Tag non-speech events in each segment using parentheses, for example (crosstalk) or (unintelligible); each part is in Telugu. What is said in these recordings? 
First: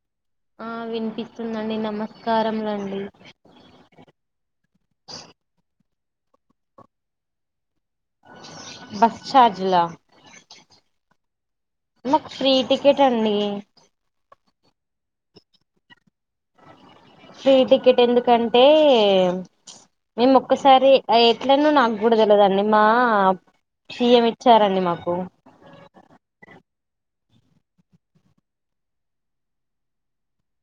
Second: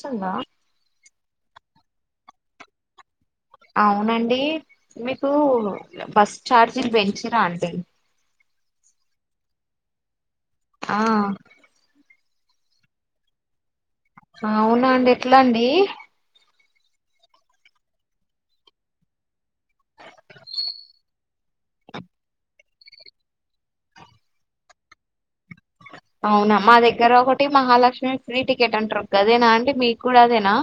నిజంగా ఆ వినిపిస్తుందండి నమస్కారం లు అండి అవునండి మీకు బస్ చార్జిలు పెంచిరా అంటీ బస్ చార్జ్ లా ఆ ఫ్రీ టికెట్ అండీ అవునా అండి ఎట్లా అండీ ఫ్రీ టికెట్ ఎందుకంటే మేము ఒక్కసారి ఎట్లనో నాకు కూడా తెలవదండి మా సీఎం ఇచ్చారండి మాకు ఓ అవునా మా దగ్గర ఒకటి మహాలక్ష్మి ఫ్రీ టికెట్ అంటారు కదేనా అంటే మీకు కూడా అదేనా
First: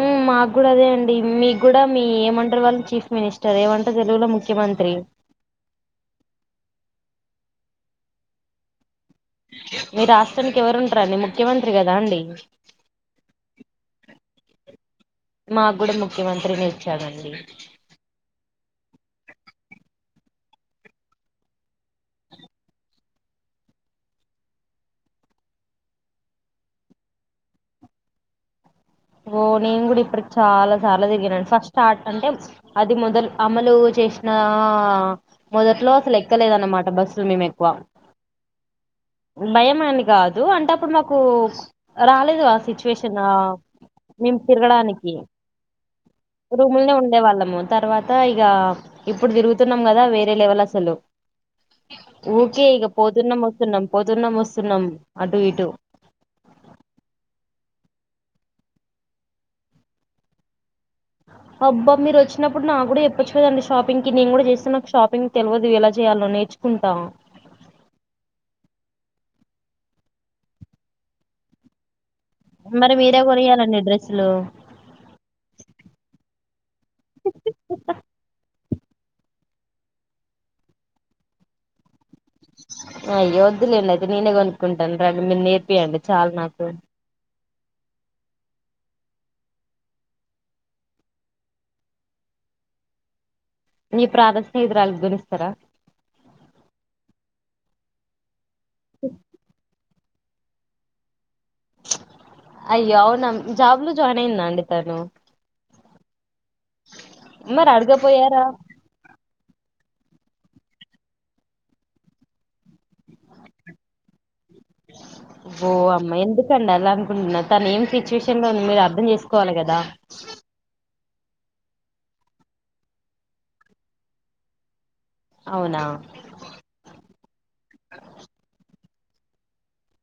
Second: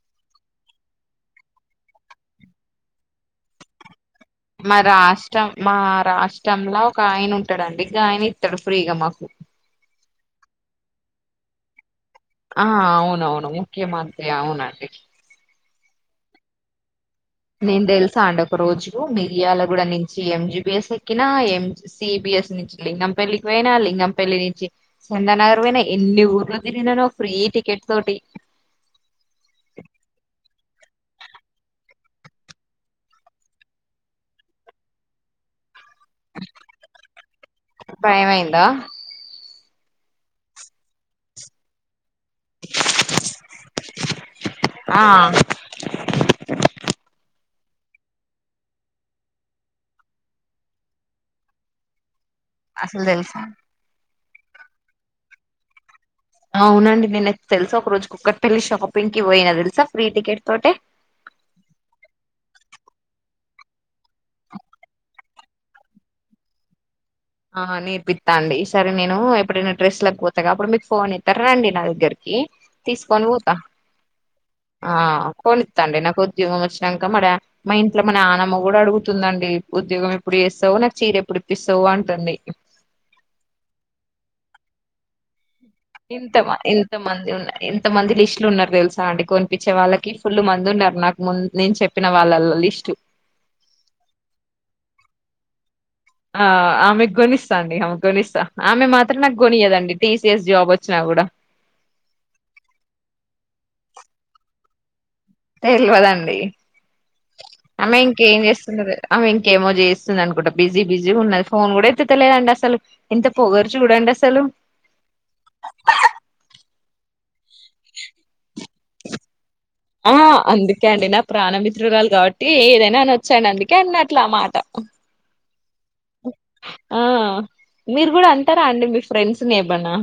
ఉ మాకు కూడా అదే అండి మీకు కూడా మీ ఏమంటారు వాళ్ళు చీఫ్ మినిస్టర్ ఏమంటారు తెలుగులో మా ముఖ్యమంత్రి రాష్ట్రం మా రాష్ట్రంలో ఒక ఆయన ఉంటాడండి ఆయన ఇస్తాడు ఫ్రీగా మాకు ఓ మీ రాష్ట్రానికి ఎవరు ఉంటార అండి ముఖ్యమంత్రి కదా అండి ఆ అవునవును ముఖ్యమంత్రి అవునండి మాకు కూడా ముఖ్యమంత్రిని ఇచ్చాడండి నేను తెలుస అండు ఒక రోజు మీరియాల గూడా నుంచి ఎంజిబిఎస్ ఎక్కిన, ఎం జి సిబిఎస్ నుంచి లింగం పెల్లి కి పోయినా లింగంపల్లి నుంచి చందనగర్ పోయినా ఎన్ని ఊర్లు తిరిగిననో ఫ్రీ టికెట్ తోటి ఓ నేను కూడా ఇప్పుడు చాలా సార్లు తిరిగినను ఫస్ట్ స్టార్ట్ అంటే అది మొదలు అమలు చేసిన మొదట్లో బస్లు ఎక్కలేదనమాట బస్సులు మేము ఎక్కువ భయమైందా భయమని కాదు అంటే అప్పుడు మాకు రాలేదు ఆ సిచ్యువేషన్ మేము ఆ తిరగడానికి రూములనే ఉండే వాళ్ళము తర్వాత ఇక ఇప్పుడు తిరుగుతున్నాం కదా వేరే లెవల్ అసలు ఊకే ఇక అసలు తెలుసా పోతున్నాం వస్తున్నాం పోతున్నాం వస్తున్నాం అటు ఇటు అవునండి నేను తెలుసా ఒక రోజు కుక్కటి పెళ్లి షాపింగ్ కి పోయినా తెలుసా ఫ్రీ టికెట్ తోటే అబ్బా మీరు వచ్చినప్పుడు నా కూడా చెప్పచ్చు కదండి షాపింగ్కి నేను కూడా చేస్తే నాకు షాపింగ్ తెలియదు ఎలా చేయాలో నేర్చ్ కుంటాం ఆ నేర్పిత్త అండి సరే నేను ఎప్పుడైనా డ్రెస్ లకు పోతాగా అప్పుడు మీకు ఫోన్ చేస్తా రాండి నా దగ్గరికి మరి మీరే తీసుకొని పోతా కొనియ్యాలండి డ్రెస్సులు ఆ కొనిస్తండి నాకు ఉద్యోగం వచ్చినాక మరి మా ఇంట్లో మన ఆనమ్మ కూడా అడుగుతుందండి ఉద్యోగం ఎప్పుడు చేస్తావు నాకు చీర ఎప్పుడు ఇప్పిస్తావు అంటే అయ్య వద్దులేండి ఆయితే నేనే కొనుకుంటాను మీరు నేర్పి ఇంత ఇంత మంది ఉన్నాయి ఎంత మంది లిస్టులు ఉన్నారు. తెలుసా అండి కొనిపించే వాళ్ళకి ఫుల్ మంది ఉన్నారు. నాకు ముందు నేను చెప్పిన వాళ్ళ లిస్టు నీ ప్రానా స్నేహితురాలికి కొనిస్తారా ఆ ఆమె గోనిస్తా అండి ఆమెకు గోనిస్తా ఆమె మాత్రం నాకు కొనియదండి. టీసిఎస్ జాబ్ వచ్చినా కూడా అయ్యో అవునా జాబ్ల జాయిన్ అయింద అండి తను తెలవదండి మరి అమే ఇంకేం అడగపోయారా చేస్తుండది అమే ఇంకేమో చేస్తు వస్తుంది అనుకుంటా బిజీ బిజీ గా ఉంది ఫోన్ కూడా ఎత్తలేదండి అసలు ఎంత పొగరు చూడండి. అసలు హ్ తను ఏ సిచ్యుషన్ లో మీరు ఆర్థం చేసుకోవాలి కదా ఆ అందుకే అండి నా ప్రాణమిత్రృరాలు కాబట్టి ఏదైనా అనాచ్చండి అందుకే అట్లా అన్న మాట అవునా ఆ మీరు కూడా అంటారా అండి మీ ఫ్రెండ్స్ ని ఏమన్నా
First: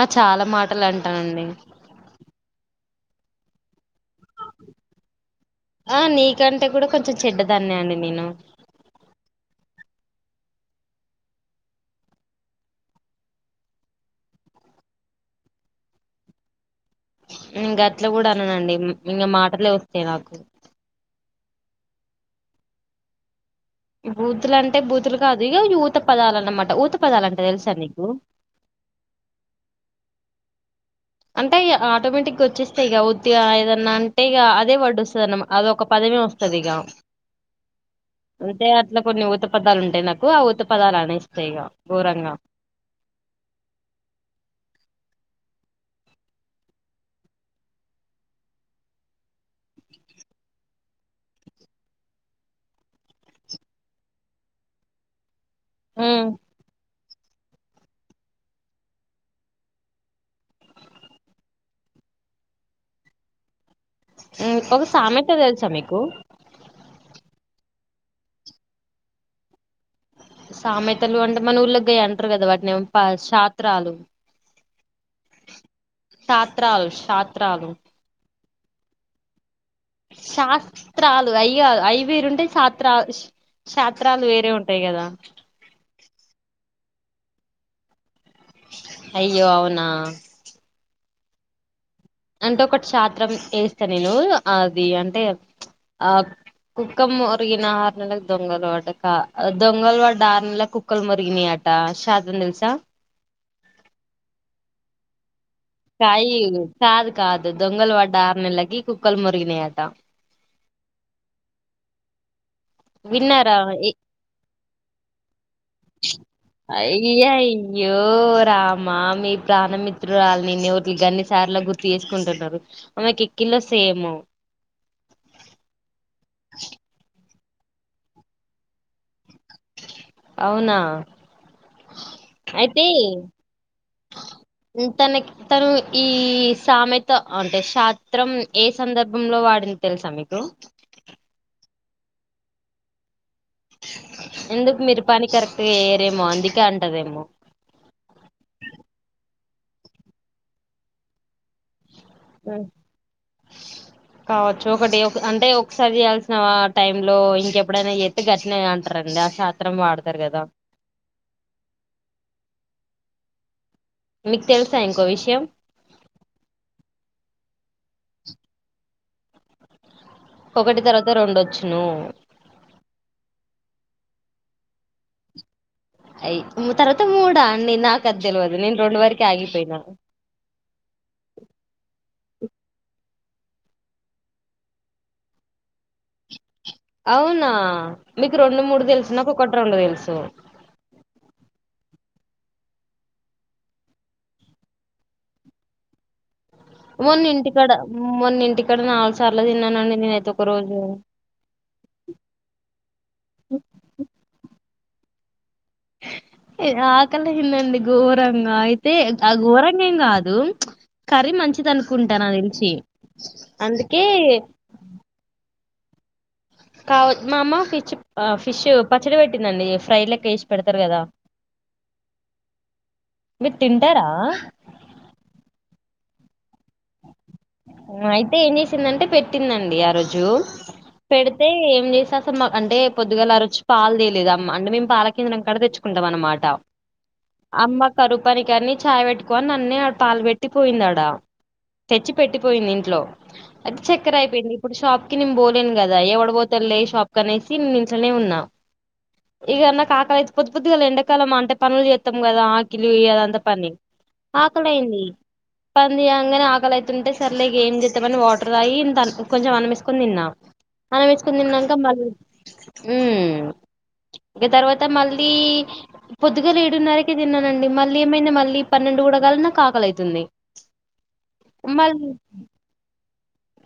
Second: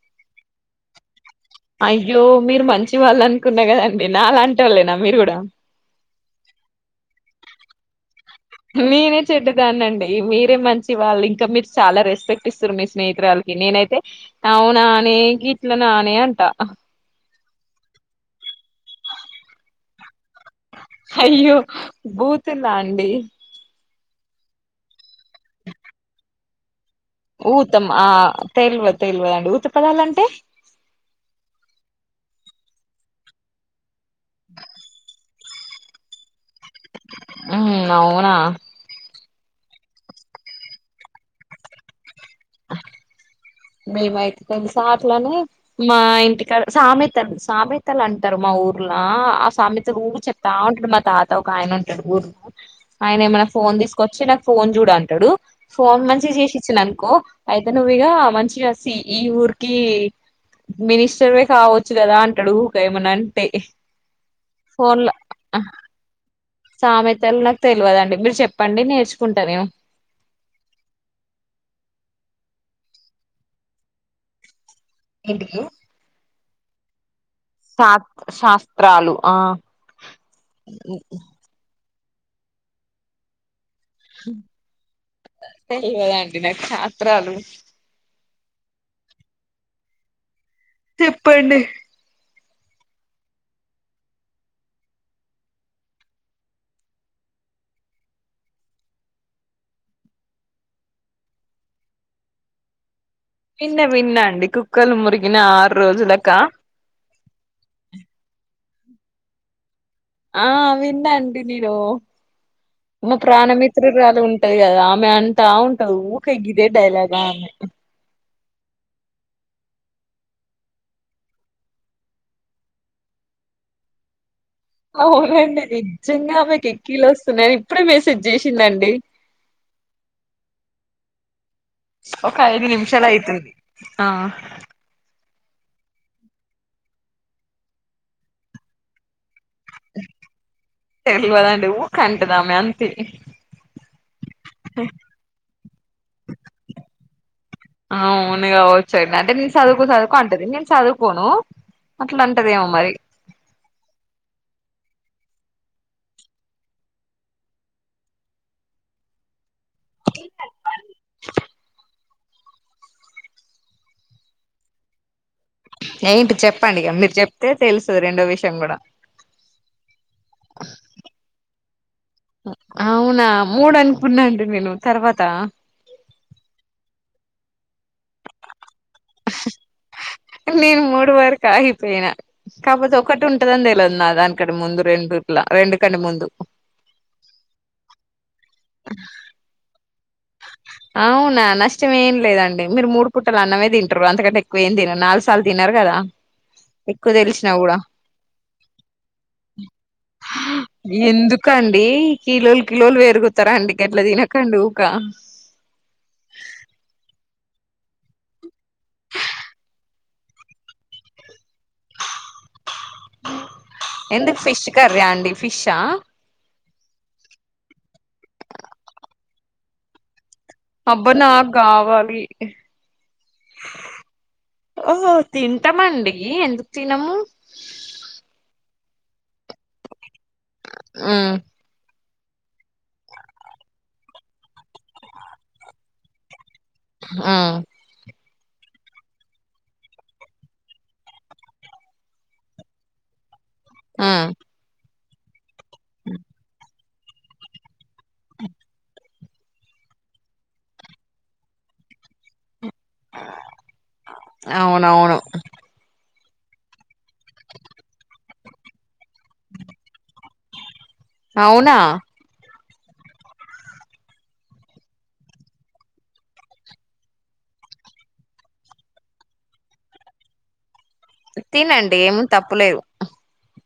ఆ చాలా మాటలు అంటానండి అయ్యో మీరు మంచి వాళ్ళు అనుకున్న కదండి నాలాంటోళ్ళేనా మీరు కూడా ఆ నీకంటే కూడా కొంచెం చెడ్డదన్న అండి నేను నేనే చెడ్డదాన్నండి మీరే మంచి వాళ్ళు ఇంకా మీరు చాలా రెస్పెక్ట్ ఇస్తారు. మీ స్నేహితురాలు నేనైతే ఆవునానే గీట్లనే అంట నేను గాట్లా కూడా అననండి ఇంకా మాటలే వస్తాయి. నాకు అయ్యో బూతుల అండి బూతులు అంటే బూతులు కాదు ఇగా ఊత పదాలు అన్నమాట ఊత పదాలు అంటే తెలుసా ఊతం నీకు ఆ తెలువది తెలువది అండి ఊత పదాలు అంటే అంటే ఇగా ఆటోమేటిక్ గా వచ్చేస్తయి ఇగా ఉత్తగా ఏదన్నా అంటే ఇక అదే వడ్ వస్తుదన్న మటా అదోక పదమే వస్తది ఇగా మ్ అవునా అంటే అట్లా కొన్ని ఉత పదాలు ఉంటాయి నాకు ఆ ఉత పదాలు అనే ఏస్తా ఇగా గోరంగా మేమైతే తెలుసా అట్లనే మా ఇంటికాడ సామెతలు సామెతలు అంటారు. మా ఊర్ల ఆ సమేతలు ఊకె చెప్తా ఉంటాడు మా తాత ఒక ఆయన ఉంటాడు ఊర్లో ఆయన ఏమైనా ఫోన్ తీసుకొచ్చి నాకు ఫోన్ చూడ అంటాడు. ఫోన్ మంచి ఉమ్ చేసి ఇచ్చిన అనుకో అయితే నువ్వు ఇగా మంచి సి ఈ ఊర్కి మినిస్టర్వే కావచ్చు కదా అంటాడు ఊకే ఏమన్న అంటే ఒక ఫోన్లో సామెత తెలుసా మీకు సామెతలు నాకు తెలువదండి మీరు చెప్పండి నేర్చుకుంటా నేను సామెతలు అంటే మన ఊళ్ళ గాయి అంటారు గాదా వాటిని షాత్రాలు ఎంటిది శత్రాలు శ శా శాస్త్రాలు ఆ శాస్త్రాలు అయ్యా అయ వేరు ఉంటే శాస్త్రా శాత్రాలు వేరే ఉంటాయి కదా త్రలు అయ్యో అవునా చెప్పండి అంటే ఒకటి చాత్రం వేస్తా నేను అది అంటే ఆ కుక్కం మురుగినని ఆహర్ నెల దొంగల్ వాటక (unintelligible) దొంగల్ వాట ఆహ నెల కుక్కల్ మురుగని ఆట ట శాత్రం తెలుసా విన్న విన్న అండి కుక్కలు మురిగ కాయ కాదు కాదు దొంగలు పడ్డ ఆరు నెల్లకి కుక్కలు మోరిగినయట ఆ విన్నా అండి నేను అమ్మ విన్నారా ప్రాణమిత్రురాలు ఉంటది కదా ఆమె అంటా ఉంటది ఊక గిదే డైలాగ ఆమె మ్మా మీ ప్రాణమిత్రురాళని ఇన్ని ర్లు అన్ని సార్లు గుర్తు చేసుకుంటున్నారు ఆమెకు ఎక్ (unintelligible) సేము అవునండి నిజంగా ఆమెకు ఎక్కిీలు వస్తున్నాయని ఇప్పుడే మేసెజ్ చేసిందండి అవునా ఒక ఐదు అయితే నిమిషాలు అయితధి ఆ తనకి తను ఈ సామెత అంటే శాత్రం ఏ సందర్భంలో వాడు తెలుసా మీకు కంటది ఆమె అంతే ఎందుకు మీరు పని కరెక్ట్గా చేయరేమో అందుకే అంటదేమో వునుగావచ్చయిడి అదే (unintelligible) చదువుకో చదువుకో అంటది నేను చదువుకోను అట్లా ఉమ్, అంటదేమో మరి కావచ్చు ఒకటి అంటే ఒకసారి చేయాల్సిన టైమ్ లో ఇంకెప్పుడైనా ఎత్తి గట్టిన అంటారండి ఆ శాత్రం వాడతారు కదా మీకు తెలుసా ఇంకో విషయం ఏంటి చెప్పండి ఇగ మీరు చెప్తే తెలుస్తది రెండో విషయం కూడా ఒకటి తర్వాత రెండొచ్చును కున్నాండి నేను తర్వాత అయి తర్వాత మూడా అండి నాకు అది తెలవదు నేను రెండు వరకి ఆగిపోయినాను నేను మూడు వరకు ఆగిపోయినా కాపోతే ఒ ఒకటి ఉంటందని తెలవదు నా దానికంట ముందు రెండు ఇట్లా రెండు కంటే ముందు అవునా మీకు రెండు మూడు తెలుసు నాకు ఒకటి రెండు తెలుసు అవునా నష్టం ఏం లేదండి మీరు మూడు పుటలు అన్నమే తింటారు అంతకంటే ఎక్కువ ఏం తినరు నాలుగు సార్లు తినారు కదా ఎక్కువ మొన్న తెలిసినా ఇంటికాడ కూడా మొన్న ఇంటికాడ నాలుగు సార్లు తిన్నానండి నేనయితే ఒక రోజు ఏయ్ కిలోలు కిలోలు పెరుగుతర అండి గట్లా తినకండి ఊకా దండి ఘోరంగా అయితే ఆ ఘోరంగ ఏం కాదు కర్రీ మంచి అనుకుంట నాకు తెలిసి అందుకే ఎందుకు ఫిష్ కర్రీ అండి ఫిషా కావ మా అమ్మ ఫిష్ ఫిష్ పచ్చడి పెట్టిందండి ఫ్రై లెక్క వే అబ్బ నాకు కావాలి మీరు తింటారా ఆహ తింటామండి ఎందుకు తినము అయితే ఏం చేసిందంటే పెట్టిందండి ఆ రోజు ఉమ్ పెడితే ఏం చేసా తున్మాగ్ అంటే పొద్దుగాల ఆ రోజు పాలు తెలేదు అమ్మ అంటే మేము పాల కింద కా (unintelligible) తెచ్చుకుంటాంమనమాట. ఉమ్ అమ్మ కరుగ్ పనికని చాయ్ పెట్టుకో నన్నే పాలు పెట్టి పోయిందడా తెచ్చి పెట్టిపోయింది ఇంట్లో అది చక్కర ఉమ్ అయిపోయింది ఇప్పుడు షాప్కి నేను పోలేను కదా ఎవడు పోతలే షాప్ కనేసి నేన్ ఇంట్లోనే ఉన్నా ఇగ నాకు ఆకలి అయిత్ పొద్దు పొద్దుగాలే ఎండకాలం అంటే పనులు చేత్తం కదా. కిలుపోయి అదంతా పని ఆకలి అయింది అవునవును పనిచేయంగానే ఆకలి అయిత్ తుంటే సర్లే ఇగ ఏం చేస్తామని వాటర్ తాగి ఇంత కొంచెం అన్నంయేస్కోని తిన్నా. అన్నం వేస్కోని తిన్నాక అవునా మళ్ళీ ఊ ఇంక తర్వాత మళ్ళీ పొద్దుగాల ఏడున్నరకె తిన్నానండి మళ్ళీ ఏమైందో మళ్ళీ పన్నెండు గూడకాలే నాకు ఆకలి అవుతుంది. తినండి ఏం తప్పులేదు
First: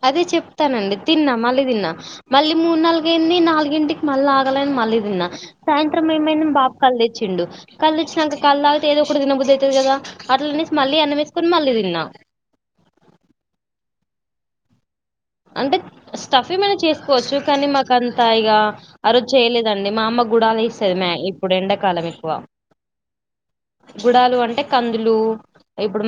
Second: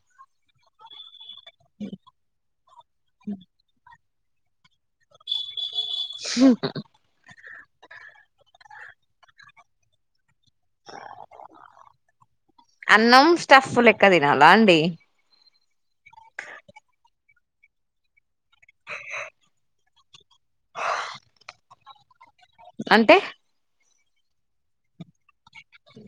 అదే చెప్తానండి తిన్నా మళ్ళీ తిన్నా మళ్ళీ మూడు నాలుగయింది నాలుగింటికి మళ్ళీ ఆకలైయింది మళ్ళీ తిన్నా సాయంత్రం ఏమైయింది పాప్ కల్ తెచ్చిండు. కళళ్లు ఇచ్చినంక కల్ తాగితే ఏదో ఒక టి తిన బుద్ది అవుతది కదా. అట్లా అనేసి మళ్ళీ అన్నం యేస్కోని మళ్ళీ తిన్నా ఇంకా తినాలా అండి అంటే స్టఫ్ ఏమైనా చేసుకోవచ్చు కానీ మాకంతా ఇగ ఆ రోజు చేయలేదండి మా అమ్మ గు కూడలు యేస్తది మ్య ఇప్పుడు ఎండాకాలం ఎక్కువ. అంటే గుడాలు అంటే కందులు ఇప్పుడు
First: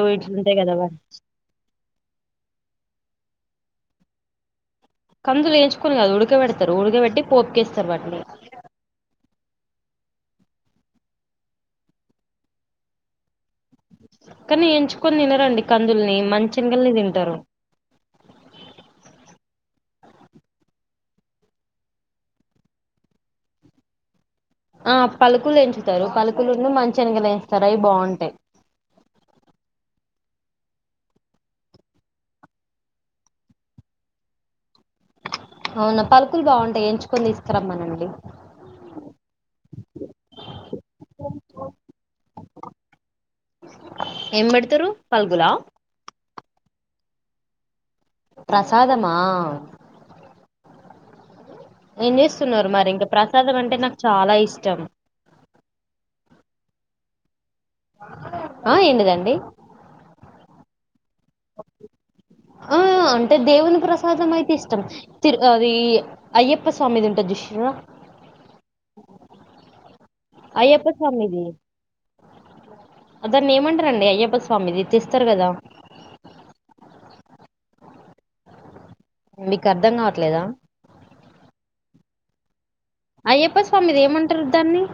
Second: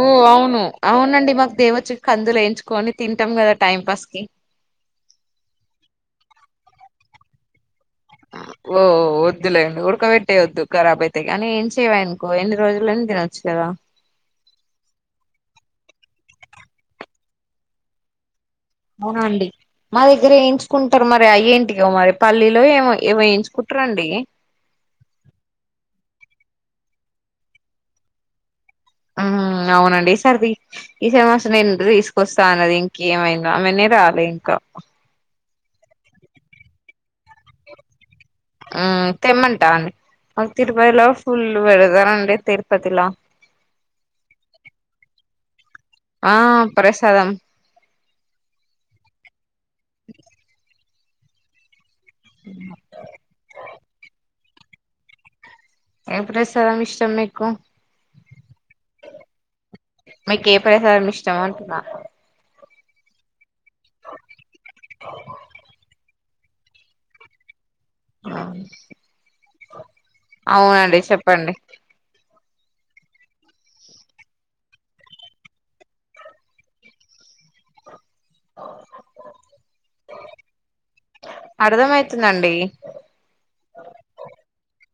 ఓ ఇట్లుంటాయి అవును కదా వాటి- అవునండి మాకు దేవచ్చు కందులు వేయించుకొని తింటాం కదా టైం పాస్కి కందులు వేంచుకొని కాదు ఉడకబెడతారు ఉడకబెట్టి పోపుకేస్త్ వొ వద్దులే ఉడకబెట్టేది వద్దు గారబ్ అయితాయ్ కానీ యెంచినవి అనుకో ఎన్ని రోజులైనా తినొచ్చు కదా. కానీ యేంచుకొని తినరండి కందుల్ని మంచిగల్నే తింటారు. ఉనండి మా దగ్గర యేంచుకుంటారు మరి అయేంటికో మరి పల్లీలో ఏమో ఏమో యేంచుకుంటారండి. ఆ పలుకులు యేంచుతారు పలుకులును మంచి శెనకలు వేంచుతారు అవి బాంటాయ్. ఆ హు అవునండి ఈ సారి తి ఈ సారి మాసంనే తీసుకొస్తా అన్నది ఇంకేమైందో ఆమెనే రాలే ఇంకా. అవునా పలుకులు బాగుంటాయి ఎంచుకొని తీస్కారామనండి. ఆ తెమ్మంటానే అ తిరుపయిలో ఫుల్ పెడతారండి తిరుపతిలా ఏం పెడతారు పల్గులా ఆ ప్రసాదం ప్రసాదమా (inaudible) ఏం చేస్తున్నారు మరి ఇంకా ప్రసాదం అంటే నాకు చాలా ఇష్టం. ఏ ప్రసాదం ఇష్టం మీకు ఆ ఏంటిదండి చమటుంన్న ఆ అంటే దేవుని ప్రసాదం అయితే ఇష్టం తిరు అది అయ్యప్ప స్వామిది ఉంటాది చూసిర్రా అయ్యప్ప అవునండి స్వామిది చెప్పండి అదాన్ని ఏమంటనండి అయ్యప్ప స్వామిది తెస్తారు కదా అ మీకు అర్ధం కావట్లేదా నండి అయ్యప్ప స్వామిది ఏమంటారు దాన్ని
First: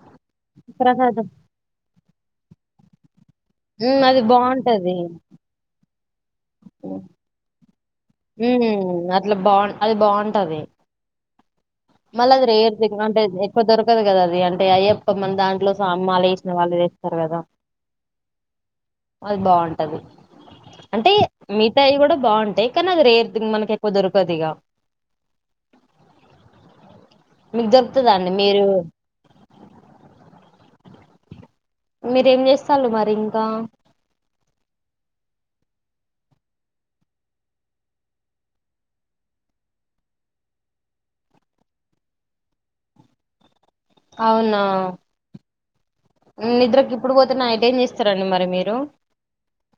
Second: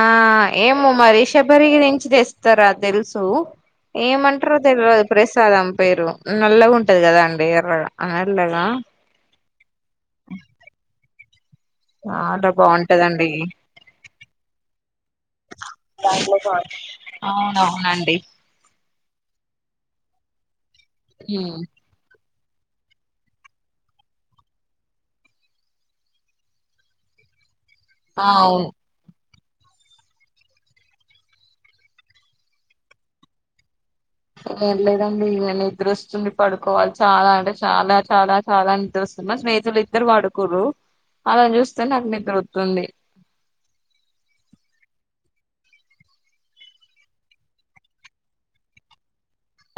ఆ ఏమో మరి ప్రసాదం శబరిరి నుంచి తెస్తారా తెలుసు ఉమ్ అది ఏమంటారో బాగుంటది తెలియదు ప్రసాదం పేరు నల్లగా ఉంటది కదా అండి ఎర్ర ఉ అట్లా బాగు అది బాగుంటది మళ్ళీ అది చాలా రేర్ అంటే బాగుంటదండి ఎక్వ దొరకదు కదా అది అంటే అయ్యప్ప మన దాంట్లో స అమ్మాలు వేసిన వాళ్ళ చేస్తారు కదా అవునండి అది బాగుంటది అంటే మితాయి కూడా బాగుంటుది తే కన్నాది రే మనకి ఎక్కువ దొరకది ఇగా మీకు ఆ దొరుకుతుందండి మీరు అవును మీరేం చేస్తారు మరి ఇంకా ఏం లేదండి ఇ నిద్రస్తుంది పడుకోవాలి చాలా అంటే చాలా చాలా చాలా నిద్రస్తున్నా నా స్నేహితులు ఇద్దరు వాడుకురు అలాని చూస్తే నాకు నిద్ర వతుంది అవునా నిద్రకి ఇప్పుడు పోతే నైట్ ఏం చేస్తారండి మరి మీరు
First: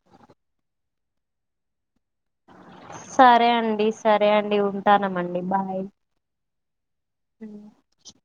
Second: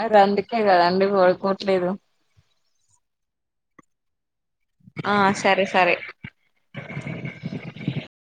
అది అందుకే కదండి పడుకోవట్లేదు సరే అండి సరే అండి అండి ఆ ఉంటానమండి సరే బాయ్ సరే